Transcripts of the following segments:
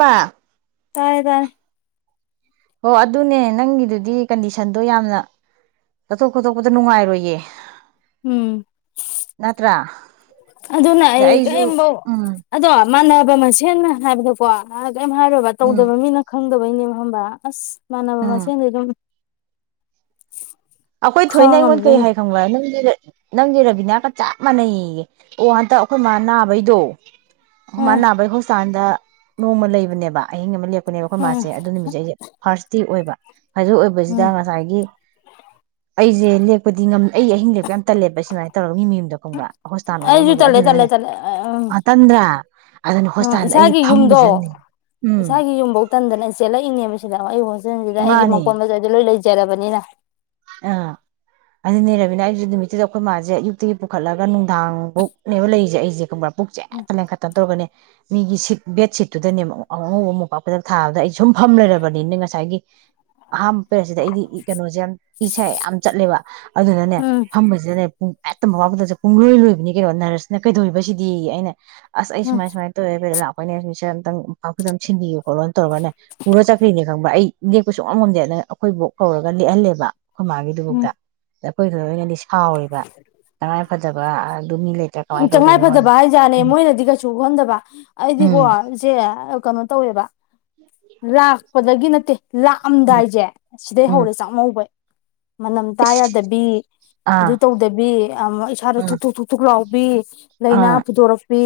ꯕ ꯇꯥꯔꯦ ꯇꯥꯔꯦ ꯑꯣ ꯑꯗꯨꯅꯦ ꯅꯪꯒꯤꯗꯨꯗꯤ ꯀꯟꯗꯤꯁꯟꯗꯣ ꯌꯥꯝꯅ ꯆꯠꯊꯣꯛ ꯈꯣꯠꯇꯣꯛꯄꯗ ꯅꯨꯡꯉꯥꯏꯔꯣꯏꯌꯦ ꯎꯝ ꯁꯤꯁ ꯅꯠꯇ꯭ꯔꯥ ꯑꯗꯨꯅ ꯑꯗ ꯑꯩ ꯑꯩꯁꯨ ꯀꯏꯝꯕꯧ ꯎꯝ ꯑꯗꯣ ꯃꯥꯟꯅꯕ ꯃꯁꯦꯅ ꯍꯥꯏꯕꯗꯀꯣ ꯀꯩꯝ ꯍꯥꯏꯔꯣꯏꯕ ꯎꯝ ꯇꯧꯗꯕ ꯃꯤꯅ ꯈꯪ ꯗꯕꯩꯅꯦꯕ ꯍꯝꯕ ꯑꯁ ꯃꯅꯅꯕ ꯎꯝ ꯃꯥꯁꯦꯟꯗ ꯑꯗꯨꯝ [unintelligible] ꯑꯈꯣꯏ ꯊꯣꯏꯅ ꯈꯪ ꯑꯩꯉꯣꯟ ꯀꯩ ꯉꯝꯗꯣꯏꯅꯤ ꯍꯥꯏ ꯈꯪꯕ ꯅꯪ ꯗꯅ ꯅꯪꯗꯤ ꯔꯕꯤꯅꯥꯒ ꯆꯞ ꯃꯥꯟꯅꯩ ꯌꯌꯦ ꯑꯣ ꯍꯟꯇꯛ ꯑꯈꯣꯏ ꯃꯥ ꯅꯥꯕꯩꯗꯣ ꯎꯝ ꯃꯥꯅꯕꯩ ꯍꯨꯁꯁꯥꯟꯗ ꯅꯣꯡꯃ ꯂꯩꯕꯅꯦꯕ ꯑꯍꯤꯡ ꯑꯃ ꯂꯦꯞ ꯅꯦꯕ ꯑꯩꯈꯣꯏ ꯎꯝ ꯃꯥꯁꯦ ꯑꯗꯨ ꯅꯨꯃꯤꯠꯖꯦ ꯐꯥꯔꯁ ꯗꯦ ꯑꯣꯏꯕ ꯍꯥꯏꯖ ꯑꯣꯏꯕꯁꯤꯗ ꯎꯝ ꯉꯁꯥꯏꯒꯤ ꯑꯩꯖꯦ ꯂꯦꯞ ꯄꯗꯤ ꯉꯝ ꯑꯩ ꯑꯍꯤꯡ ꯂꯦꯛꯄ ꯌꯥꯝ ꯇꯜꯂꯦꯄ ꯁꯃꯥꯏꯅ ꯇꯧꯔꯒ ꯃꯤ ꯃꯌꯨꯝꯗ ꯈꯪꯕ꯭ꯔꯥ ꯍꯣꯁꯇꯥꯟ ꯑꯣꯏꯔ ꯑꯃ ꯑꯩꯁꯨ ꯑꯣꯏꯒ꯭ꯔꯥ ꯇꯜꯂꯦ ꯇꯜꯂꯦ ꯑꯗꯨꯗꯅꯅꯦ ꯇꯜꯂꯦ ꯎꯝ ꯉ ꯇꯟꯗ꯭ꯔꯥ ꯑꯗꯨꯅ ꯎꯝ ꯍꯣꯁꯄꯤꯇꯥꯜꯗ ꯑꯩ ꯏꯁꯥꯒꯤ ꯌꯨꯝꯗꯣ ꯐꯝꯁꯅꯦ ꯎꯝ ꯏꯁꯥꯒꯤ ꯌꯨꯝꯐꯧ ꯇꯟꯗꯅ ꯆꯦꯜꯂꯛꯏꯅꯦꯕ ꯑꯩ ꯁꯤꯗ ꯑꯩꯒꯤ ꯃꯥꯅꯦ ꯃꯄꯣꯟ ꯃꯆꯩ ꯗ ꯂꯣꯏ ꯂꯩ ꯇꯦꯔꯕꯅꯤꯅ ꯑꯥ ꯑꯗꯨꯅꯦꯔꯥꯕꯤ ꯑꯩꯁꯨ ꯅꯨꯃꯤꯠꯇꯨꯗ ꯑꯩꯈꯣꯏ ꯃꯥꯖꯦ ꯑꯌꯨꯛꯇꯒꯤ ꯄꯨꯈꯠꯂꯒ ꯅꯨꯡꯗꯥꯡꯕꯧꯅꯦꯕ ꯂꯩꯔꯤꯁꯦ ꯑꯩꯁꯦ ꯀꯕꯔ ꯄꯨꯛꯖꯦ ꯎꯝ ꯑꯦꯛꯇ ꯂꯦꯡ ꯈꯠꯇꯅ ꯇꯧꯔꯒꯅꯦ ꯃꯤꯒꯤ ꯁꯤꯠ ꯕꯦꯠꯁꯤꯠꯇꯨꯗꯅꯦ ꯑꯉꯧꯕ ꯃꯣꯄꯥꯛ ꯐꯤꯗꯛ ꯊꯥꯕꯗ ꯑꯩ ꯁꯨꯝ ꯐꯝ ꯂꯩꯔꯕꯅꯤꯅ ꯉꯁꯥꯏꯒꯤ ꯑꯍꯥꯝꯕ ꯄꯦꯔꯁꯤꯗ ꯑꯩꯗꯤ ꯏ ꯀꯩꯅꯣꯁꯦ ꯌꯥꯝ ꯏꯩꯁꯦ ꯌꯥꯝ ꯆꯠꯂꯦꯕ ꯑꯗꯨꯗꯨꯅꯅꯦ ꯎꯝ ꯐꯝꯕꯁꯤꯗꯅꯦ ꯄꯨꯡꯇ ꯍꯦꯇ ꯃꯣꯄꯥꯛꯐꯤꯗꯛꯁꯦ ꯄꯨꯡꯂꯣꯏ ꯂꯣꯏꯕꯅꯤ ꯀꯩꯅꯣ ꯅꯔꯁꯅ ꯀꯩꯗꯧꯔꯤꯕꯁꯤꯗꯤ ꯑꯩꯅ ꯑꯁ ꯑꯩ ꯁꯨꯃꯥꯏ ꯁꯨꯃꯥꯏ ꯇꯧꯋꯦ ꯄꯤꯔꯠ ꯂꯥꯛ ꯅ ꯁꯤ ꯖꯦ ꯃꯣꯝꯄꯥꯛꯐꯤꯗꯛ ꯑꯃꯇꯪ ꯁꯤꯟꯕꯤꯌꯣ꯫ ꯈꯣꯠꯂꯣꯅ ꯇꯧꯔꯒꯅꯦ ꯄꯨꯔ ꯆꯈꯔꯤꯁꯤ ꯈꯪꯕꯔꯥ ꯑꯩ ꯂꯦꯛꯄ ꯁꯨꯡꯉꯝ ꯉꯝꯗꯦ ꯑꯗꯅ ꯑꯩꯈꯣꯏ ꯕꯣꯛ ꯀꯧꯔꯒ ꯂꯦꯛꯍꯜꯂꯦꯕ꯫ ꯈꯣꯏ ꯃꯥꯒꯤ ꯗꯨꯕꯨꯛꯇ ꯑꯩꯈꯣꯏ ꯈꯍꯣꯏꯅ ꯂꯤꯁꯤꯡ ꯑꯗꯨ ꯃꯤ ꯂꯩꯇ꯭ꯔꯥ ꯎ ꯀꯃꯥꯏꯅ ꯇꯉꯥꯏ ꯇꯧꯗꯣꯏꯅꯣꯅ ꯐꯗꯕ ꯍꯥꯏꯖꯥꯅꯦ ꯎꯝ ꯃꯣꯏꯅꯗꯤ ꯀꯩꯁꯨ ꯈꯟꯗꯕ ꯑꯩꯗꯤꯀꯣ ꯎꯝ ꯏꯆꯦ ꯀꯅꯣ ꯇꯧꯋꯦꯕ ꯂꯥꯛꯄꯗꯒꯤ ꯅꯠꯇꯦ ꯎꯝ ꯂꯥꯛꯑꯝꯗꯥꯏꯖꯦ ꯁꯤꯗꯩ ꯎꯝ ꯍꯧꯔꯦ ꯆꯥꯛꯃꯧꯕꯩ ꯃꯅꯝ ꯇꯥꯌꯗꯕꯤ ꯑꯥ ꯑꯗꯨ ꯇꯧꯗꯕꯤ ꯑꯃ ꯏꯁꯥꯗ ꯑꯥ ꯊꯨꯛ ꯊꯨꯛ ꯊꯨꯛ ꯊꯨꯛ ꯂꯥꯎ ꯕꯤ ꯂꯩꯅꯥ ꯑꯥ ꯐꯨꯗꯣꯔꯛꯄꯤ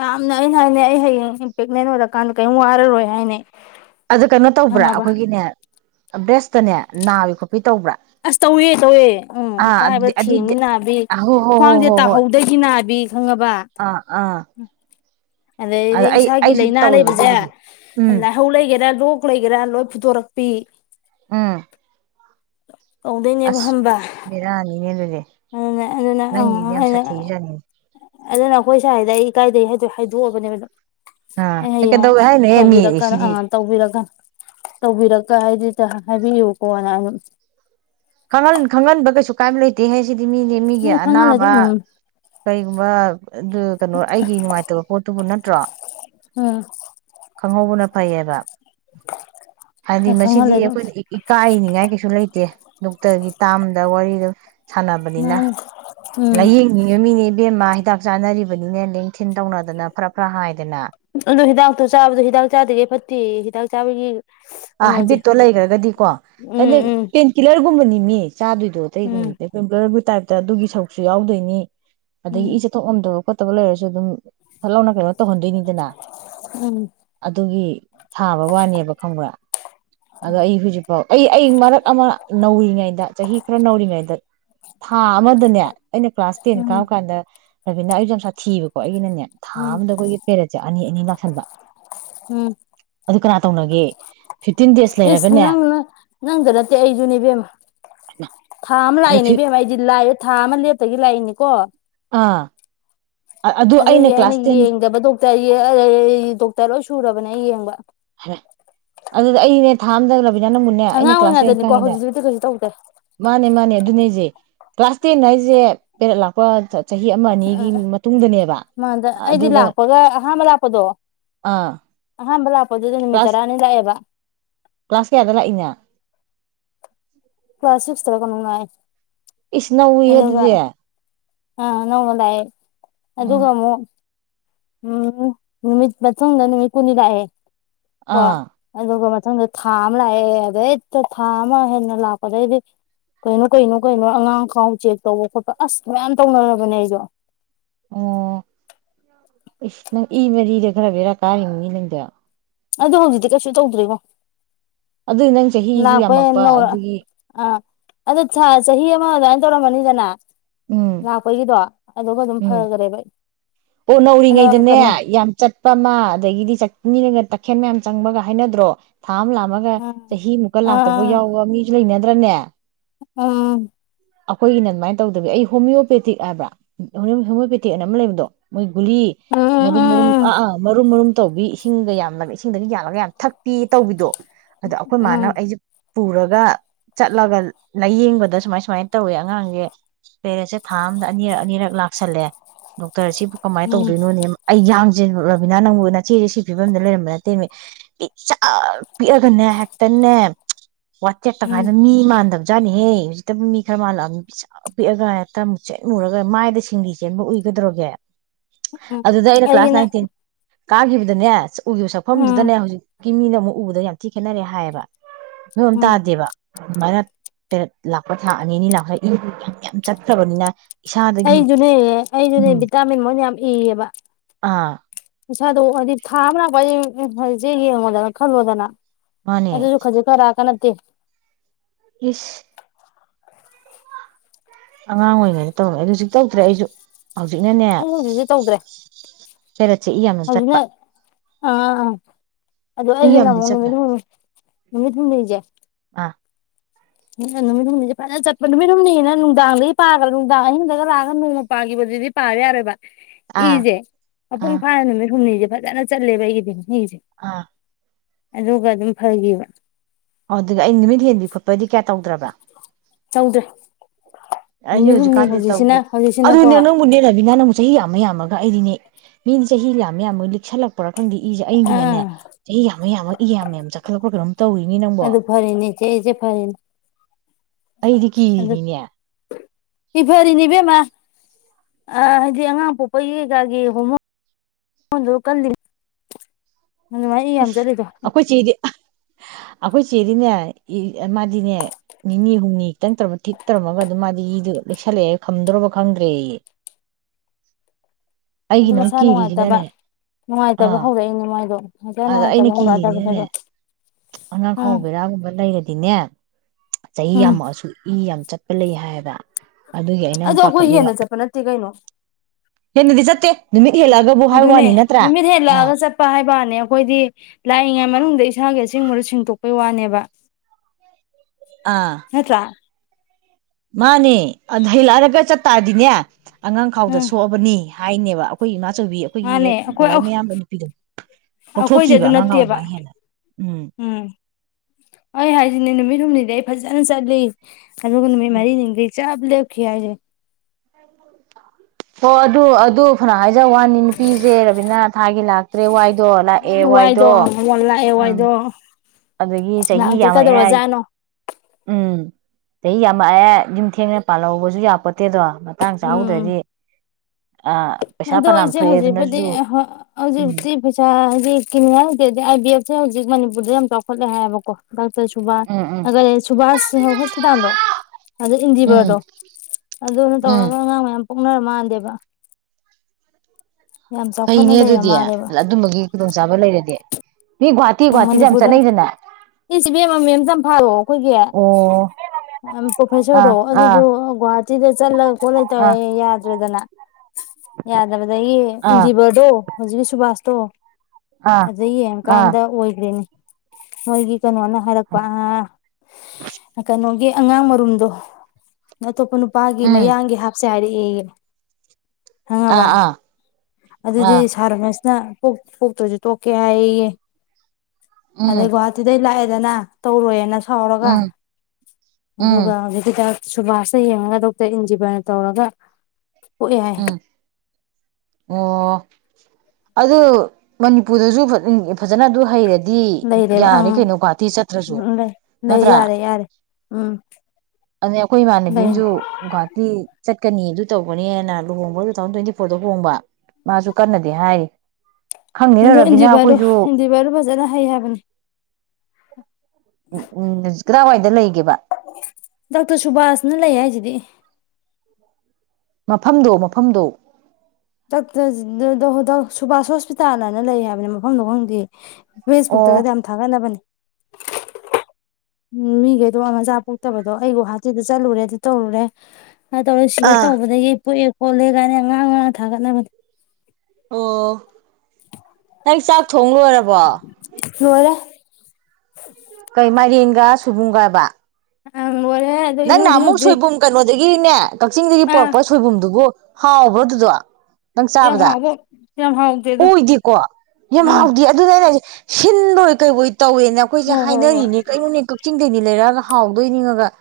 ꯌꯥꯝꯅ ꯑꯩꯅ ꯍꯥꯏꯅꯦ ꯑꯩ ꯍꯌꯦꯡ ꯄꯦꯛꯅꯦꯟ ꯑꯣꯏꯔꯀꯥꯟꯗ ꯀꯔꯤꯝ ꯋꯥꯔꯔꯣꯏ ꯍꯥꯏꯅꯦ ꯑꯗꯨ ꯀꯩꯅꯣ ꯇꯧꯕ꯭ꯔꯥ ꯑꯈꯣꯏꯒꯤꯅꯦ ꯑ ꯕ꯭ꯔꯦꯁ ꯇꯅꯦ ꯅꯥꯕꯤ ꯈꯣꯠ ꯑꯁ ꯇꯧꯋꯦ ꯇꯧꯋꯦ ꯎꯝ ꯑꯥ ꯄꯥꯏꯕ ꯑꯗꯨꯗꯤ ꯑꯗꯨꯗꯤ ꯊꯦꯡꯉꯦ ꯅꯥꯕꯤ ꯍꯣ ꯍꯣ ꯍꯣ ꯈ꯭ꯋꯥꯡꯁꯦ ꯍꯣ ꯍꯣꯏ ꯇꯥꯍꯧꯗꯩꯒꯤ ꯅꯥꯕꯤ ꯈꯪꯉꯕ ꯑꯥ ꯑꯥ ꯑꯗꯩꯗꯤ ꯑꯗ ꯑꯩ ꯏꯁꯥꯒꯤ ꯑꯩꯁꯨ ꯂꯩꯅꯥ ꯇꯧꯋꯦꯕ ꯂꯩꯕꯁꯦ ꯑꯗꯨꯕꯨꯗꯤ ꯎꯝ ꯂꯥꯏꯍꯧ ꯂꯩꯒꯦꯔꯥ ꯂꯣꯛ ꯂꯩꯒꯦꯔꯥ ꯂꯣꯏ ꯐꯨꯗꯣꯔꯛꯄꯤ ꯎꯝ ꯇꯧꯗꯣꯏꯅꯦꯕ ꯑꯁ ꯍꯝꯕ ꯕꯦꯔꯥꯅꯤꯅꯦ ꯑꯗꯨꯗꯤ ꯑꯗꯨꯅ ꯑꯗꯨꯅ ꯑꯃ ꯅꯪꯒꯤꯗꯤ ꯌꯥꯝ ꯑꯩꯅ ꯁꯥꯊꯤꯖꯥꯠꯅꯤꯅꯦ ꯑꯗꯨꯅ ꯑꯩꯈꯣꯏ ꯁꯥꯏꯗ ꯑꯩ ꯏꯀꯥꯏꯗꯩ ꯍꯥꯏꯗꯣꯛꯑꯦ ꯍꯥꯏꯗꯣꯛꯑꯕꯅꯦꯕ ꯑꯩꯅ ꯍꯥ ꯑꯦ ꯀꯩꯊꯧꯋꯦ ꯍꯥꯏꯅꯣꯍꯦ ꯃꯤ ꯏ ꯁꯤꯗꯤ ꯇꯧꯕꯤꯔꯒ ꯍꯥꯏꯗꯤꯇꯥ ꯍꯥ ꯍꯥꯏꯕꯤꯌꯨ ꯀꯣꯟꯅ ꯑꯃꯨꯛ ꯈꯪꯍꯟ ꯈꯪꯍꯟꯕ ꯀꯩꯁꯨ ꯀꯥꯏꯕ ꯂꯩꯇꯦ ꯍꯦ ꯁꯤꯗꯤ ꯃꯤꯒꯤ ꯃꯤꯒꯤ ꯅꯪ ꯈꯪꯍꯜꯂꯦ ꯑꯅꯥꯕ ꯑꯗꯨꯝ ꯎꯝ ꯀꯩꯒꯨꯝꯕ ꯑꯗꯨ ꯀꯩꯅꯣ ꯑꯩꯒꯤ ꯅꯨꯡꯉꯥꯏꯇꯕ ꯄꯣꯠꯇꯨꯕꯨ ꯅꯠ ꯇ꯭ꯔꯥ ꯎꯝ ꯐꯩꯌꯦꯕ ꯍꯥꯏꯗꯤ ꯃꯁꯤꯗꯤ ꯈꯪꯍꯜꯂꯦ ꯑꯗꯨꯝ ꯑꯩꯈꯣꯏꯅ ꯏ ꯏꯀꯥꯏ ꯅꯤꯡꯉꯥꯏ ꯀꯩꯁꯨ ꯂꯩꯇꯦ ꯗꯣꯛꯇꯔꯒꯤ ꯇꯥꯝꯗ ꯋꯥꯔꯤꯗ ꯁꯥꯟꯅꯕꯅꯤꯅ ꯃꯥꯅꯤ ꯎꯝ ꯂꯥꯏꯌꯦꯡꯅꯤꯡꯉꯝꯃꯤꯅꯦ ꯏꯕꯦꯝ ꯏꯕꯦꯝꯃꯥ ꯍꯤꯗꯥꯛ ꯆꯥꯅꯔꯤꯕꯅꯤꯅꯦ ꯂꯦꯡ ꯑꯗꯣ ꯍꯤꯗꯥꯛꯇꯣ ꯆꯥꯕꯗꯣ ꯍꯤꯗꯥꯛ ꯆꯥꯗ꯭ꯔꯤꯒꯩ ꯐꯠꯇꯦꯌꯦ ꯍꯤꯗꯥꯛ ꯆꯥꯕꯒꯤ ꯑꯥ ꯀꯩꯅꯣꯁꯦ ꯍꯥꯏꯕꯤꯠꯇꯣ ꯂꯩꯈ꯭ꯔꯒꯗꯤꯀꯣ ꯎꯝ ꯀꯩꯝꯅꯠ ꯎꯝ ꯄꯦꯟꯀꯤꯂꯔꯒꯨꯝꯕꯅꯤꯃꯤ ꯆꯥꯗꯣꯏꯗꯣ ꯑꯇꯩꯒꯨꯝꯕ ꯎꯝ ꯑꯗꯩ ꯄꯦꯟꯀꯤꯂꯔꯕꯨ ꯇꯥꯏꯞꯇ ꯑꯗꯨꯒꯤ ꯁꯔꯛꯁꯨ ꯌꯥꯎꯗꯣꯏꯅꯤ ꯑꯗꯒꯤ ꯏ ꯆꯠꯊꯣꯛ ꯉꯝꯗꯕ ꯈꯣꯠꯇꯕ ꯂꯩꯔꯁꯨ ꯑꯗꯨꯝ ꯊꯠ ꯂꯥꯎꯅ ꯀꯩꯅꯣ ꯇꯧꯍꯟꯗꯣꯏꯅꯤꯗꯅ ꯎꯝ ꯑꯗꯨꯒꯤ ꯊꯥꯕ ꯋꯥꯅꯦꯕ ꯈꯪꯕ꯭ꯔꯥ ꯑꯗꯣ ꯑꯩ ꯍꯧꯖꯤꯛꯐꯥꯎ ꯑꯩ ꯑꯩ ꯃꯔꯛ ꯑꯃ ꯎꯝ ꯅꯧꯔꯤꯉꯩꯗ ꯆꯍꯤ ꯈꯔ ꯅꯧꯔꯤꯉꯩꯗ ꯊꯥ ꯑꯃꯗꯅꯦ ꯑꯩꯅ ꯀ꯭ꯂꯥꯁ ꯇꯦꯟ ꯀꯥꯕ ꯎꯝ ꯀꯥꯟꯗ ꯔꯕꯤꯅꯥꯒꯤꯖꯨ ꯌꯥꯝ ꯁꯥꯠꯊꯤꯕꯀꯣ ꯑꯩꯒꯤꯅꯅꯦ ꯊꯥ ꯎꯝ ꯑꯃꯗ ꯑꯩꯈꯣꯏꯒꯤ ꯄꯦꯔꯦꯠꯁꯦ ꯑꯅꯤ ꯑꯅꯤ ꯂꯥꯛꯁꯟꯕ ꯎꯝ ꯑꯗꯨ ꯀꯅꯥ ꯇꯧꯅꯒꯦ꯫ ꯐꯤꯐꯇꯤꯟ ꯗꯦꯖ ꯏꯁ ꯂꯩꯔꯒꯅꯦ ꯅꯪꯅ ꯅꯪꯗ ꯅꯠꯇꯦ ꯑꯩꯖꯨꯅꯦ ꯏꯕꯦꯝꯃ ꯊꯥ ꯑꯃ ꯑꯗꯨ ꯂꯥꯛꯏꯅꯦ ꯐꯤ ꯏꯕꯦꯝꯃꯥ ꯑꯩꯗꯤ ꯂꯥꯛꯑꯦ ꯊꯥ ꯑꯃ ꯂꯦꯞꯇꯒꯤ ꯂꯥꯛ ꯑꯩꯅꯦ ꯀꯣ ꯑꯥ ꯑꯗꯨ ꯑꯗꯨꯗꯤ ꯑꯩꯅ ꯀ꯭ꯂꯥꯁ ꯇꯦꯟ ꯌꯦꯡꯗꯕ ꯗꯣꯛꯇꯔ [unintelligible] ꯗꯣꯛꯇꯔ ꯂꯣꯏ ꯁꯨꯔꯕꯅꯦ ꯑꯩ ꯌꯦꯡꯕ꯫ ꯑꯗꯨꯗ ꯑꯩꯅꯦ ꯊꯥ ꯑꯝꯗ ꯔ [unintelligible] ꯅꯡꯕꯨꯅꯦ ꯑꯉꯥꯡ ꯑꯩꯅ ꯀ꯭ꯂꯥꯁ ꯇꯦꯟ ꯑꯣꯏꯔꯤꯉꯩꯗꯅꯤꯀꯣ ꯀꯥꯔꯤꯉꯤꯗ ꯍꯧꯖꯤꯛꯇꯤ ꯀꯩꯁꯨ ꯇꯧꯗꯦ ꯃꯥꯅꯦ ꯃꯥꯅꯦ ꯑꯗꯨꯅꯦ ꯍꯥꯏꯖꯦ꯫ ꯀ꯭ꯂꯥꯁ ꯇꯦꯟ ꯍꯥꯏꯖꯦ ꯄꯦꯔꯠ ꯂꯥꯛꯄ ꯆꯍꯤ ꯑꯃ ꯑꯅꯤꯒꯤ ꯃꯇꯨꯡꯗꯅꯦꯕ ꯃꯥꯗ ꯑꯩꯗꯤ ꯑꯗꯨꯒ ꯂꯥꯛꯄꯒ ꯑꯍꯥꯟꯕ ꯂꯥꯛꯄꯗꯣ ꯑꯥ ꯑꯍꯥꯟꯕ ꯂꯥꯛ ꯑꯗꯨꯗ ꯅꯨꯃꯤꯠ ꯀ꯭ꯂꯥꯁ ꯇꯔꯥꯅꯤ ꯂꯥꯛꯑꯦꯕ꯫ ꯀ꯭ꯂꯥꯁ ꯀꯌꯥꯗ ꯂꯥꯛꯏ [unintelligible] ꯀ꯭ꯂꯥꯁ ꯁꯤꯛꯁꯇꯔ ꯀꯩꯅꯣꯝ ꯂꯥꯛꯑꯦ꯫ ꯏꯁ ꯅꯧꯢꯑꯦ ꯑꯗꯨꯒ ꯑꯗꯨꯗꯤ꯫ ꯑꯥ ꯅꯧꯅ ꯂꯥꯛꯑꯦ ꯑꯗꯨꯒ ꯎꯝ ꯑꯃꯨꯛ ꯎꯝ ꯅꯨꯃꯤꯠ ꯃꯇꯨꯡꯗ ꯅꯨꯃꯤꯠ ꯀꯨꯟꯅꯤ ꯂꯥꯛꯑꯦ꯫ ꯀꯣ ꯑꯥ ꯑꯗꯨꯒ ꯃꯊꯪꯗ ꯊꯥ ꯑꯃ ꯂꯥꯛꯑꯦ ꯑꯗꯩ ꯍꯦꯛꯇ ꯊꯥ ꯑꯃ ꯍꯦꯟꯅ ꯂꯥꯛꯄꯗꯩꯗꯤ ꯀꯩꯅꯣ ꯀꯩꯅꯣ ꯀꯩꯅꯣ ꯑꯉꯥꯡꯈꯥꯎ ꯆꯦꯛ ꯇꯧꯕ ꯈꯣꯠꯄ ꯑꯁ ꯃꯌꯥꯝ ꯇꯧꯅꯔꯕꯅꯦ ꯑꯩꯖꯨ꯫ ꯑꯣ ꯏꯁ ꯅꯪ ꯏꯃꯔꯤꯗ ꯈꯔ ꯕꯦꯔꯥ ꯀꯥꯔꯤꯃꯤꯅꯤ ꯅꯪꯗꯣ꯫ ꯑꯗꯣ ꯍꯧꯖꯤꯛꯇꯤ ꯀꯩꯁꯨ ꯇꯧꯗ꯭ꯔꯦꯉꯣ꯫ ꯑꯗꯨꯏ ꯅꯪ ꯆꯍꯤꯁꯨ ꯌꯥꯝꯃꯛꯄ ꯑꯗꯨꯒꯤ ꯑꯗꯨ ꯊꯥ ꯆꯍꯤ ꯑꯃ ꯑꯗꯨꯃꯥꯏ ꯇꯧꯔꯝꯃꯅꯤꯗꯅ ꯎꯝ ꯂꯥꯛꯄꯒꯤꯗꯣ ꯑꯗꯨꯒ ꯑꯗꯨꯝ ꯎꯝ ꯐꯒꯔꯦꯕ ꯑꯩ꯫ ꯑꯣ ꯅꯧꯔꯤꯉꯩꯗꯅꯦ ꯌꯥꯝ ꯆꯠꯄ ꯑꯃ ꯑꯗꯒꯤꯗꯤ ꯃꯌꯥꯝ ꯆꯪꯕꯒ ꯍꯥꯏꯅꯗ꯭ꯔꯣ꯫ ꯊꯥ ꯑꯃ ꯂꯥꯛꯃꯒ ꯎꯝ ꯆꯍꯤꯃꯨꯛꯀꯥ ꯂꯥꯛꯇꯕ ꯑꯥ ꯌꯥꯎꯕ ꯃꯤ ꯂꯩꯅꯗ꯭ꯔꯅꯦ꯫ ꯎꯝ꯫ ꯑꯩꯈꯣꯏꯒꯤꯅ ꯑꯗꯨꯃꯥꯏ ꯇꯧꯗꯕꯤ ꯑꯩ ꯍꯣꯃꯤꯌꯣꯄꯦꯇꯤꯛ ꯍꯥꯏꯕ꯭ꯔꯥ ꯍꯣꯃꯤꯌꯣꯄꯦꯇꯤꯛꯅ ꯑꯃ ꯂꯩꯕꯗꯣ꯫ [unintelligible] ꯒꯨꯂꯤ ꯎꯝ ꯃꯔꯨꯝ ꯃꯔꯨꯝ ꯎꯝ ꯑꯥ ꯑꯥ ꯃꯔꯨꯝ ꯃꯔꯨꯝ ꯇꯧꯕꯤ ꯏꯁꯤꯡꯒ ꯌꯥꯝꯅ ꯏꯁꯤꯡꯗꯒ ꯌꯥꯜꯂꯒ ꯌꯥꯝ ꯊꯛꯄꯤ ꯇꯧꯕꯤꯗꯣ ꯑꯗꯣ ꯑꯩꯈꯣꯏ ꯃꯥꯅꯕ ꯎꯝ ꯑꯩꯖꯦ ꯄꯨꯔꯒ ꯆꯠꯂꯒ ꯂꯥꯏꯌꯦꯡꯕꯗ ꯁꯨꯃꯥꯏ ꯁꯨꯃꯥꯏꯅ ꯇꯧꯋꯦ ꯑꯉꯥꯡꯖꯦ ꯄꯦꯔꯦꯠꯁꯦ ꯊꯥ ꯑꯝꯗ ꯑꯅꯤꯔꯛ ꯑꯅꯤꯔꯛ ꯂꯥꯛꯁꯜꯂꯦꯇ ꯀꯃꯥꯏꯅ ꯎꯝ ꯇꯧꯗꯣꯏꯅꯣꯅꯦ ꯑꯩꯌꯥꯡ ꯔꯣꯕꯤꯅꯥ ꯅꯪꯕꯨ ꯅꯆꯦꯁꯦ ꯁꯤ ꯐꯤꯕꯝꯗ ꯂꯩꯔꯝꯕ ꯅꯠꯇꯦꯃꯦ ꯄ ꯁꯛ ꯄꯤꯛꯑꯒꯅꯦ ꯍꯦꯛꯇꯅꯦ ꯋꯥ ꯆꯦꯠꯠꯇ ꯎꯝ ꯉꯥꯏꯗꯅ ꯃꯤ ꯃꯥꯟꯗꯗꯝꯅꯦ ꯑꯣꯖꯥꯅꯤꯍꯦ ꯍꯧꯖꯤꯛꯇꯕꯨ ꯃꯤ ꯈꯔ ꯃꯥꯜꯂꯛꯑꯕꯅꯤ ꯄꯤꯛꯁꯛ ꯄꯤꯛꯑꯒ ꯍꯦꯛꯇ ꯃꯨꯁꯤꯟ ꯃꯨꯔꯒ ꯃꯥꯏꯗ ꯁꯤꯡꯂꯤ ꯆꯦꯟꯕ ꯎꯏ ꯒꯗ꯭ꯔꯣꯒꯦ ꯎꯝ ꯑꯗꯨꯗ ꯑꯩꯅ ꯀ꯭ꯂꯥꯁ ꯑꯩꯒꯤꯅ ꯅꯥꯏꯟꯇꯤꯟ ꯀꯥꯒꯤꯕꯗꯅꯦꯦ ꯎꯒꯤꯕ ꯎꯝ ꯁꯛꯐꯝꯗꯨꯗꯅꯦ ꯍꯧꯖꯤꯛ ꯒꯤ ꯃꯤꯅ ꯑꯃꯨꯛ ꯎꯕꯗ ꯌꯥꯝ ꯊꯤ ꯈꯦꯠꯅꯔꯦ ꯍꯥꯏꯌꯦꯕ ꯅꯣꯏꯔꯣꯝ ꯎꯝ ꯇꯥꯗꯦꯕ ꯑꯗꯨꯃꯥꯏꯅ ꯄꯦꯔꯠ ꯂꯥꯛꯄ ꯊꯥ ꯑꯅꯤ ꯑꯅꯤ ꯂꯥꯛꯈ꯭ꯔꯦ ꯏ ꯌꯥꯝ ꯌꯥꯝ ꯆꯠꯈ꯭ꯔꯕꯅꯤꯅ ꯏꯁꯥꯗꯒꯤ ꯑꯩꯖꯨꯅꯦ ꯑꯩꯖꯨꯅꯦ ꯎꯝ ꯚꯤꯇꯥꯃꯤꯟ ꯃꯣꯏꯅ ꯌꯥꯝ ꯏꯌꯦꯕ ꯑꯥ ꯏꯁꯥꯗꯣ ꯍꯥꯏꯗꯤ ꯊꯥ ꯑꯃ ꯂꯥꯛꯄ ꯐꯖꯦ ꯌꯦꯡꯉꯣꯗꯅ ꯈꯜꯍꯣꯗꯅ ꯃꯥꯅꯦ ꯑꯗꯨꯁꯨ ꯈꯖꯤ ꯈꯔ ꯀ ꯅꯠ ꯀꯦ ꯏꯁ ꯑꯉꯥꯡ ꯑꯣꯏꯔꯤꯉꯩꯗ ꯇꯧꯔꯦ ꯑꯗꯨ ꯍꯧꯖꯤꯛ ꯇꯧꯗ꯭ꯔꯦ ꯑꯩꯖꯨ ꯎꯖꯤ [unintelligible] ꯇꯧꯗ꯭ꯔꯦ ꯄꯦꯔꯠꯁꯦ ꯏꯌꯥꯝꯅ ꯆꯠꯄ ꯍꯧꯖꯤꯛꯅ ꯑꯥ ꯑꯗꯨ ꯏ ꯑꯩꯒꯤꯅ ꯌꯥꯝꯗꯤ ꯑꯃꯨꯛ ꯆꯠꯄ꯭ꯔꯥ ꯅꯨꯃꯤꯠ ꯍꯨꯝꯅꯤ ꯅꯨꯃꯤꯠ ꯍꯨꯝꯅꯤꯖꯦ ꯑꯥ ꯅꯨꯃꯤꯠ ꯍꯨꯝꯅꯤꯖꯦ ꯐꯖꯅ ꯆꯠꯄ ꯅꯨꯃꯤꯠ ꯍꯨꯝꯅꯤꯅ ꯅꯨꯡꯗꯥꯡꯗꯒꯤ ꯄꯥꯈ꯭ꯔꯥ ꯅꯨꯡꯗꯥꯡ ꯑꯍꯤꯡꯗꯒ ꯂꯥꯛꯑꯒ ꯅꯣꯡꯃ ꯄꯥꯒꯤꯕꯗꯨꯗꯤ ꯄꯥꯕ ꯌꯥꯔꯣꯏꯕ ꯑꯥ ꯏꯖꯦ ꯃꯄꯨꯡ ꯑꯥ ꯐꯥꯅ ꯅꯨꯃꯤꯠ ꯍꯨꯝꯅꯤꯁꯦ ꯐꯖꯅ ꯆꯜꯂꯦꯕ ꯑꯩꯒꯤꯗꯤ ꯑꯥ [unintelligible] ꯑꯗꯨꯒ ꯑꯗꯨꯝ ꯐꯈꯤꯕ ꯑꯣ ꯑꯗꯨꯗ ꯑꯩꯩꯅ ꯅꯨꯃꯤꯠ ꯍꯦꯟꯕꯤ ꯈꯣꯠꯄꯗꯤ ꯀꯌꯥ ꯇꯧꯗ꯭ꯔꯕꯔ ꯇꯧꯗ꯭ꯔꯦ ꯑꯩꯖꯦ ꯅꯨꯃꯤꯠ ꯍꯨꯝꯅꯤ ꯍꯧꯖꯤꯛꯀꯥꯟꯗꯤ ꯍꯧꯖꯤꯛꯁꯤꯅ ꯇꯧꯗꯦ ꯍꯧꯖꯤꯛꯁꯤꯅꯀꯣ ꯑꯗꯨꯅꯦ ꯅꯪꯕꯨꯨꯅꯦ ꯔꯕꯤꯅꯥ ꯅꯪꯨꯛ ꯆꯍꯤ ꯌꯥꯝ ꯃꯌꯥꯝ ꯑꯃꯒ ꯑꯩꯗꯤꯅꯦ ꯃꯤꯅ ꯆꯍꯤ ꯌꯥꯝ ꯃꯌꯥꯝꯕꯣꯏ ꯂꯤꯛꯁꯜꯂꯛꯄ ꯈꯪꯗꯦ ꯏꯁꯦ ꯑꯩꯒꯤꯅꯅꯦ ꯑꯥ ꯆꯍꯤ ꯌꯥꯝꯃ ꯌꯥꯝꯃ ꯏ ꯌꯥꯝ ꯆꯈꯠꯂꯄꯣꯒ꯭ꯔꯝ ꯑꯗꯨ ꯐꯔꯅꯤꯆꯦꯁꯦ ꯐꯔꯅꯤ ꯑꯩꯗꯤ ꯀꯤꯅꯤꯅꯦ ꯁꯤ ꯐꯔꯤꯅꯤ ꯏꯕꯦꯝꯃ ꯍꯥꯏꯗꯤ ꯑꯉꯥꯡ ꯄꯣꯛꯄꯒꯤ ꯀꯩꯀꯥꯒꯤ ꯍꯣꯃꯣꯟꯗꯣ ꯀꯟꯂꯤ ꯑꯗꯨꯃꯥꯏ ꯏ ꯌꯥꯝ ꯆꯠꯂꯤꯗꯣ ꯑꯩꯈꯣꯏ ꯆꯦꯗꯤ ꯑꯩꯈꯣꯏ ꯆꯦꯗꯤꯅꯦ ꯃꯥꯗꯤꯅꯦ ꯅꯤꯅꯤ ꯍꯨꯝꯅꯤ ꯈꯤꯇꯪ ꯇꯧ ꯊꯤꯛ ꯇꯧꯔꯝꯃꯒ ꯑꯗꯨꯝ ꯃꯥꯗꯤ ꯏꯗꯨꯣ ꯂꯦꯛꯁꯜꯂꯛꯑꯦ ꯈꯝꯗ꯭ꯔꯕ ꯈꯪꯗ꯭ꯔꯦ ꯑꯩ ꯑꯗꯨ ꯃꯁꯥ ꯅꯨꯡꯉꯥꯏꯇꯕ ꯅꯨꯡꯉꯥꯏꯇꯕ ꯑꯥ ꯍꯧꯔꯛꯏꯅꯦ ꯃꯣꯏꯗꯣ ꯑꯗ ꯑꯩꯅ ꯀꯤꯔꯤꯅꯤꯅꯅꯦ ꯑꯉꯥꯡꯈꯥꯎ ꯎꯝ ꯕꯦꯔꯥꯒꯨꯝꯕ ꯂꯩꯔꯗꯤꯅꯦ ꯆꯍꯤ ꯎꯝ ꯌꯥꯝꯃꯛꯑꯁꯨ ꯏ ꯌꯥꯝ ꯆꯠ [unintelligible] ꯂꯩ ꯍꯥꯏꯕ ꯑꯗꯨꯒꯤ ꯑꯩꯅ ꯑꯗꯣ ꯑꯃꯨꯛ ꯑꯩꯈꯣꯏ ꯄꯥꯈꯠꯂꯤꯕ ꯍꯦꯟꯅ ꯆꯠꯄ ꯅꯠꯇꯦ ꯀꯩꯅꯣ ꯍꯦꯟꯅꯗꯤ ꯆꯠꯇꯦ ꯅꯨꯃꯤꯠ ꯍꯦꯜꯂꯛꯑꯒꯕꯨ ꯍꯥꯏꯕ ꯋꯥꯅꯤ ꯅꯠꯇ꯭ꯔꯥ ꯑꯥ ꯅꯤ ꯑꯩꯈꯣꯏꯗꯤ ꯂꯥꯛꯏꯉꯩ ꯃꯅꯨꯡꯗ ꯏꯁꯥꯒꯤ ꯑꯁꯦꯡꯕꯗꯨ ꯁꯦꯪꯇꯣꯛꯄꯩ ꯋꯥꯅꯦꯕ ꯑꯥ ꯅꯥꯇꯔꯥ ꯃꯥꯅꯦ ꯑ ꯍꯩꯂꯛꯑꯒ ꯆꯠꯇꯥꯔꯗꯤꯅꯦ ꯑꯉꯥꯡ ꯈꯥꯎꯗ ꯎꯝ ꯁꯣꯛꯑꯕꯅꯤ ꯍꯥꯏꯅꯦꯕ ꯑꯩꯈꯣꯏ ꯏꯃꯥ ꯃꯥꯅꯦ ꯑꯩꯈꯣꯏ ꯑꯩꯈꯣꯏꯗꯤ ꯂꯧꯊꯣꯛꯈꯤꯕ ꯑꯗꯨ ꯑꯉꯥꯡ ꯈꯥꯎ ꯅꯠꯇꯦꯕ ꯑꯗꯨꯃꯥꯏꯅ ꯍꯦꯟꯅ ꯎꯝ ꯑꯩ ꯍꯥꯏꯁꯤꯅꯤ ꯅꯨꯃꯤꯠ ꯍꯨꯝꯅꯤꯗꯩꯩ ꯑꯩ ꯐꯖꯅ ꯆꯠꯂꯤ ꯑꯗꯨꯒ ꯅꯨꯃꯤꯠ ꯎꯝ ꯃꯔꯤꯅꯤ ꯗꯤ ꯆꯥꯕ ꯂꯦꯕꯈꯤ ꯍꯥꯏꯁꯤꯅꯤ ꯍꯣ ꯑꯗꯨ ꯑꯗꯨ ꯐꯅ ꯍꯥꯏ ꯍꯖ ꯋꯥꯅꯤ ꯅꯨꯄꯤꯁꯦ ꯔꯕꯤꯅꯥ ꯊꯥꯒꯤ ꯂꯥꯛꯇ꯭ꯔꯦ ꯋꯥꯏꯗꯣ ꯂꯥꯛꯑꯦ ꯋꯥꯏꯗꯣ ꯋꯥꯜ ꯂꯥꯛꯑꯦ ꯎꯝ ꯋꯥꯏꯗꯣ ꯑꯗꯒꯤ ꯆꯍꯤ ꯂꯥꯛꯇ꯭ꯔꯦ ꯌꯥꯝꯃꯛꯑꯦ ꯀꯩꯗꯧꯔꯖꯥꯠꯅꯣ ꯎꯝ ꯆꯍꯤ ꯌꯥꯝꯃꯛꯑꯦ ꯌꯨꯝꯊꯦꯡꯅ ꯄꯥꯜꯍꯧꯕꯁꯨ ꯌꯥꯄꯣꯠꯇꯦꯗꯣ ꯃꯇꯥꯡ ꯎꯝ ꯆꯥꯍꯧꯗ꯭ꯔꯗꯤ ꯑ ꯄꯩꯁꯥ ꯑꯗꯣ ꯐꯅꯌꯥꯝ ꯑꯩꯁꯦ ꯊꯣꯛꯑꯦ ꯍꯧꯖꯤꯛꯄꯨꯗꯤ ꯑꯗꯨꯅꯁꯨ ꯎꯝ ꯍꯧꯖꯤꯛꯇꯤ ꯄꯩꯁꯥ ꯍꯥꯏꯗꯤ ꯀꯤꯅꯤꯡꯉꯥꯏ ꯂꯩꯇ꯭ꯔꯗꯤ ꯑꯥꯏ ꯕꯤ ꯑꯦꯐꯁꯦ ꯍꯧꯖꯤꯛ ꯍꯧꯖꯤꯛ ꯃꯅꯤꯄꯨꯔꯗ ꯌꯥꯝ ꯆꯥꯎꯈꯠꯂꯦ ꯍꯥꯏꯌꯦꯕꯀꯣ ꯗꯣꯛꯇꯔ ꯎꯝ ꯎꯝ ꯁꯨꯕꯥꯁ ꯀ ꯁꯨꯕꯥꯁ ꯍꯣꯁꯄꯤꯇꯥꯜꯗꯣ ꯑꯗ ꯎꯝ ꯏꯟꯗꯤꯕꯔꯗꯣ ꯑꯗꯨꯅ ꯎꯝ ꯇꯧꯔꯒ ꯑꯉꯥꯡ ꯃꯌꯥꯝ ꯄꯣꯛꯅꯔ ꯃꯥꯟꯂꯦꯕ ꯐꯩꯅꯦ ꯑꯗꯨꯗꯤ ꯃꯥꯜꯂꯦꯕ ꯑꯗꯨꯝꯕꯒꯤ ꯈꯨꯗꯣꯡꯆꯥꯕ ꯂꯩꯔꯗꯤ ꯃꯤ ꯒꯋ꯭ꯥ ꯎꯝ ꯃꯅꯤꯄꯨꯔꯗ ꯏꯁꯤꯕꯦꯝ ꯃꯦꯝꯇꯝꯐꯥꯔꯣ ꯑꯩꯈꯣꯏꯒꯤ ꯑꯣ ꯑꯥ ꯄ꯭ꯔꯣꯐꯦꯁꯔꯗꯣ ꯑꯥ ꯑꯗꯨꯗꯣ ꯒꯨꯍꯥꯇꯤꯗ ꯆꯠꯂꯒ ꯈꯣꯠꯂꯇꯧꯔꯦ ꯑꯥ ꯌꯥꯗ꯭ꯔꯦ ꯗꯔ꯭ꯦꯗꯅ ꯌꯥꯗꯕꯗꯒꯤ ꯑꯥ ꯏꯟꯗꯤꯕꯔꯗꯣ ꯍꯧꯖꯤꯛꯀꯤ ꯁꯨꯕꯥꯁ ꯇꯣ ꯑꯥ ꯑꯗ ꯑꯥ ꯌꯦꯡꯀꯥꯟꯗ ꯑꯣꯏꯗ꯭ꯔꯦꯅꯦ ꯃꯣꯏꯒꯤ ꯀꯩꯅꯣꯅ ꯍꯥꯏꯔꯛꯄ ꯑ ꯀꯩꯅꯣꯒꯤ ꯑꯉꯥꯡ ꯃꯔꯨꯝꯗꯣ ꯑꯇꯣꯞꯄ ꯅꯨ ꯅꯨꯄꯥꯒꯤ ꯎꯝ ꯃꯌꯥꯡꯒꯤ ꯍꯛꯁ ꯆꯔꯤ ꯑꯥ ꯈꯪꯉꯕ ꯑꯥ ꯑꯗꯨꯗꯤ ꯑꯥ ꯁꯥꯔꯝꯃꯦꯁꯤ ꯐ ꯐꯛꯇꯖꯤ ꯇꯣ ꯀꯦ ꯍꯥꯏ ꯎꯝ ꯑꯗ ꯣ ꯋꯥꯇꯗ ꯏꯂ ꯗꯅ ꯇꯧꯔꯣꯏꯅ ꯊꯥꯎꯔꯒ ꯎꯝ ꯑꯗꯨꯒꯒ ꯎꯝ ꯀ ꯇ ꯁꯨꯕꯥꯁꯇ ꯌꯦꯡꯉꯒ ꯗꯣꯛꯇꯔ ꯏꯟꯖꯤꯕꯔꯅ ꯇꯧꯔꯒ ꯄꯣꯛꯑꯦ ꯍꯥꯏ ꯎꯝ ꯑꯣ ꯑꯗꯨ ꯃꯅꯤꯄꯨꯔꯗꯁꯨ ꯐꯖꯅ ꯑꯗꯨ ꯍꯩꯔꯗꯤ ꯗꯤ ꯂꯩꯔꯦꯕ ꯌꯥꯔꯦ ꯑꯪ ꯀꯩꯅꯣ ꯒꯨꯍꯥꯇꯤ ꯆꯠꯇ꯭ꯔꯁꯨ ꯂꯩ ꯂꯩ ꯅꯠꯇ꯭ꯔꯥ ꯌꯥꯔꯦ ꯌꯥꯔꯦ ꯎꯝ ꯑꯗꯩ ꯑꯩꯈꯣꯏ ꯏꯃꯥꯟꯅꯕꯤ ꯂꯩ ꯑꯃꯁꯁꯨ ꯒꯨꯍꯥꯇꯤ ꯆꯠꯀꯅꯤ ꯑꯗꯨ ꯇꯧꯒꯅꯤ ꯍꯥꯏꯅ ꯂꯨꯍꯣꯡꯕ ꯇꯨ ꯊꯥꯎꯖꯟ ꯇ꯭ꯋꯦꯟꯇꯤ ꯐꯣꯔꯗ ꯍꯣꯡꯕ ꯃꯥꯁꯨ ꯀꯟꯅꯗꯤ ꯍꯥꯏꯔꯤ ꯈꯪꯗꯦꯅ ꯅꯪꯗꯣ ꯔꯕꯤꯅꯥ ꯏꯟꯗꯤꯚꯔ ꯑꯩꯈꯣꯏꯁꯨ ꯏꯟꯗꯤꯚꯔ ꯐꯖꯅ ꯍꯩ ꯍꯥꯏꯕꯅꯦ ꯎꯝ ꯀꯗꯥꯏꯋꯥꯏꯗ ꯂꯩꯒꯦꯕ ꯗꯥꯛꯇꯔ ꯁꯨꯕꯥꯁꯅ ꯂꯩ ꯍꯥꯏꯁꯤꯗꯤ ꯃꯐꯝꯗꯣ ꯃꯐꯝꯗꯣ ꯁꯨꯕꯥꯁ ꯍꯣꯁꯄꯤꯇꯥꯜ ꯍꯥꯏꯅ ꯂꯩ ꯍꯥꯏꯕꯅꯦ ꯃꯐꯝꯗꯣ ꯈꯪꯗꯦ ꯑꯣ ꯐꯦꯁꯕꯨꯛꯇꯒꯗꯤ ꯌꯥꯝ ꯊꯥꯒꯠꯅꯕꯅꯦ ꯎꯝ ꯃꯤꯈꯩꯗꯣ ꯑꯃ ꯃꯆꯥ ꯄꯣꯛꯇꯕꯗꯣ ꯑꯩ ꯒꯨꯍꯥꯇꯤꯗ ꯆꯠꯂꯨꯔꯦ ꯑꯗꯨ ꯇꯧꯔꯨꯔꯦ ꯍꯥ ꯇꯧ ꯁ ꯁꯤꯂꯦꯇ ꯑꯥ ꯍꯕ ꯅꯦ ꯀꯣꯛꯑꯦ ꯈꯣꯠꯂꯦ ꯀꯥꯏꯅ ꯑꯉꯥꯡ ꯉꯥꯡ ꯊꯥꯒꯠꯅꯕꯅꯦ ꯑꯣ ꯊꯦꯡꯁ ꯊꯣꯡꯂꯣꯏꯔꯕꯣ ꯅꯣꯏꯔꯦ ꯀꯩ ꯃꯔꯡꯒ ꯁꯨꯡꯒꯕ ꯑ ꯃꯣꯔꯦ ꯑꯗꯨ ꯏꯔꯗꯤ ꯏꯔꯗ꯭ꯔꯤ ꯑꯗꯒꯤꯅꯦ ꯀꯛꯆꯤꯡꯗꯒꯤ ꯄꯣꯔꯛꯄ ꯁꯣꯏꯕꯨꯝꯗꯨꯕꯨ ꯍꯥꯎꯕꯗꯨꯗꯨ ꯅꯪ ꯌꯥꯝ ꯆꯥꯕꯗ ꯍꯥꯎꯕ ꯌꯥꯝ ꯍꯥꯎꯇꯦ ꯑꯗꯣ ꯑꯣꯏꯗꯦꯀꯣ ꯌꯥꯝ ꯎꯝ ꯍꯥꯎꯗꯦ ꯑꯗꯨꯗ ꯂꯩꯁꯦ ꯁꯤꯤꯟꯗꯣꯏ ꯀꯩ ꯑꯣꯏꯣꯏ ꯇꯧꯋꯦꯅ ꯑꯩꯈꯣꯏꯁꯦ ꯍꯣꯏ ꯍꯣꯏ ꯍꯣꯏ ꯍꯥꯏꯅꯔꯤꯅꯦ ꯀꯩꯅꯣꯅꯦ ꯀꯛꯆꯤꯡ ꯂꯩꯅꯤ ꯂꯩꯔꯛꯑꯒ ꯍꯥꯎꯗꯣꯏꯅꯤꯉꯒ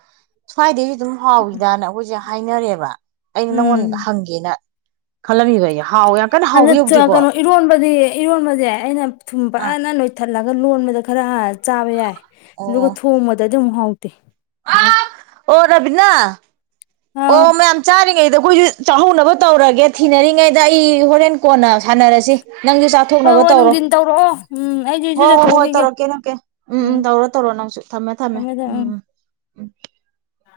ꯁꯥꯏꯗꯦꯕꯤ ꯑꯗꯨꯝ ꯍꯥꯎꯏꯗꯅ ꯑꯩꯈꯣꯏꯁꯦ ꯍꯥꯏꯅꯔꯦꯕ ꯑꯩꯅ ꯅꯪꯉꯣꯟ ꯎꯝ ꯍꯪꯒꯦꯅ ꯈꯂꯃꯤꯕꯏ ꯑꯗ ꯀꯩꯅꯣ ꯏꯔꯣꯟꯕꯗꯤ ꯏꯔꯣꯟꯕꯁꯦ ꯑꯩꯅ ꯊꯨꯝ ꯑꯥ ꯐꯅ ꯂꯣꯏꯊꯠ ꯍꯜꯂꯒ ꯂꯣꯟꯕꯗ ꯈꯔ ꯆꯥꯕ ꯌꯥꯏ ꯑꯗꯨꯒ ꯑꯣ ꯊꯣꯡꯃꯗ ꯑꯗꯨ ꯍꯥꯎ ꯃꯇ ꯑꯣ ꯔꯕꯤꯅꯥ ꯑꯥ ꯑꯣ ꯃ ꯑ ꯑꯩꯈꯣꯏꯁꯨ ꯆꯥꯛꯍꯅꯕ ꯇꯧꯔꯒꯦ ꯊꯤꯅꯔꯤꯉꯩꯗ ꯑꯩ ꯍꯣꯔꯦꯟ ꯀꯣꯟꯅ ꯁꯥꯟꯅꯔꯁꯤ ꯅꯪꯁꯨ ꯍꯣꯏ ꯆꯥꯊꯣꯛꯅꯕ ꯍꯣꯏ ꯇꯧꯔꯣ ꯅꯨꯡꯊꯤꯟ ꯇꯧꯔꯛꯑꯣ ꯎꯝ ꯑꯩꯁꯨ ꯍꯣ ꯍꯣꯏ ꯍꯣꯏ ꯏꯔꯨꯖꯊꯣꯛꯎꯈꯤꯒꯦ ꯇꯧꯔꯛꯀꯦ ꯅꯪꯀꯦ ꯎꯝ ꯎꯝ ꯇꯧꯔꯣ ꯇꯧꯔꯣ ꯅꯪꯁꯨ ꯊꯝꯃꯦ ꯊꯝꯃꯦ ꯎꯝ ꯎꯝ ꯑ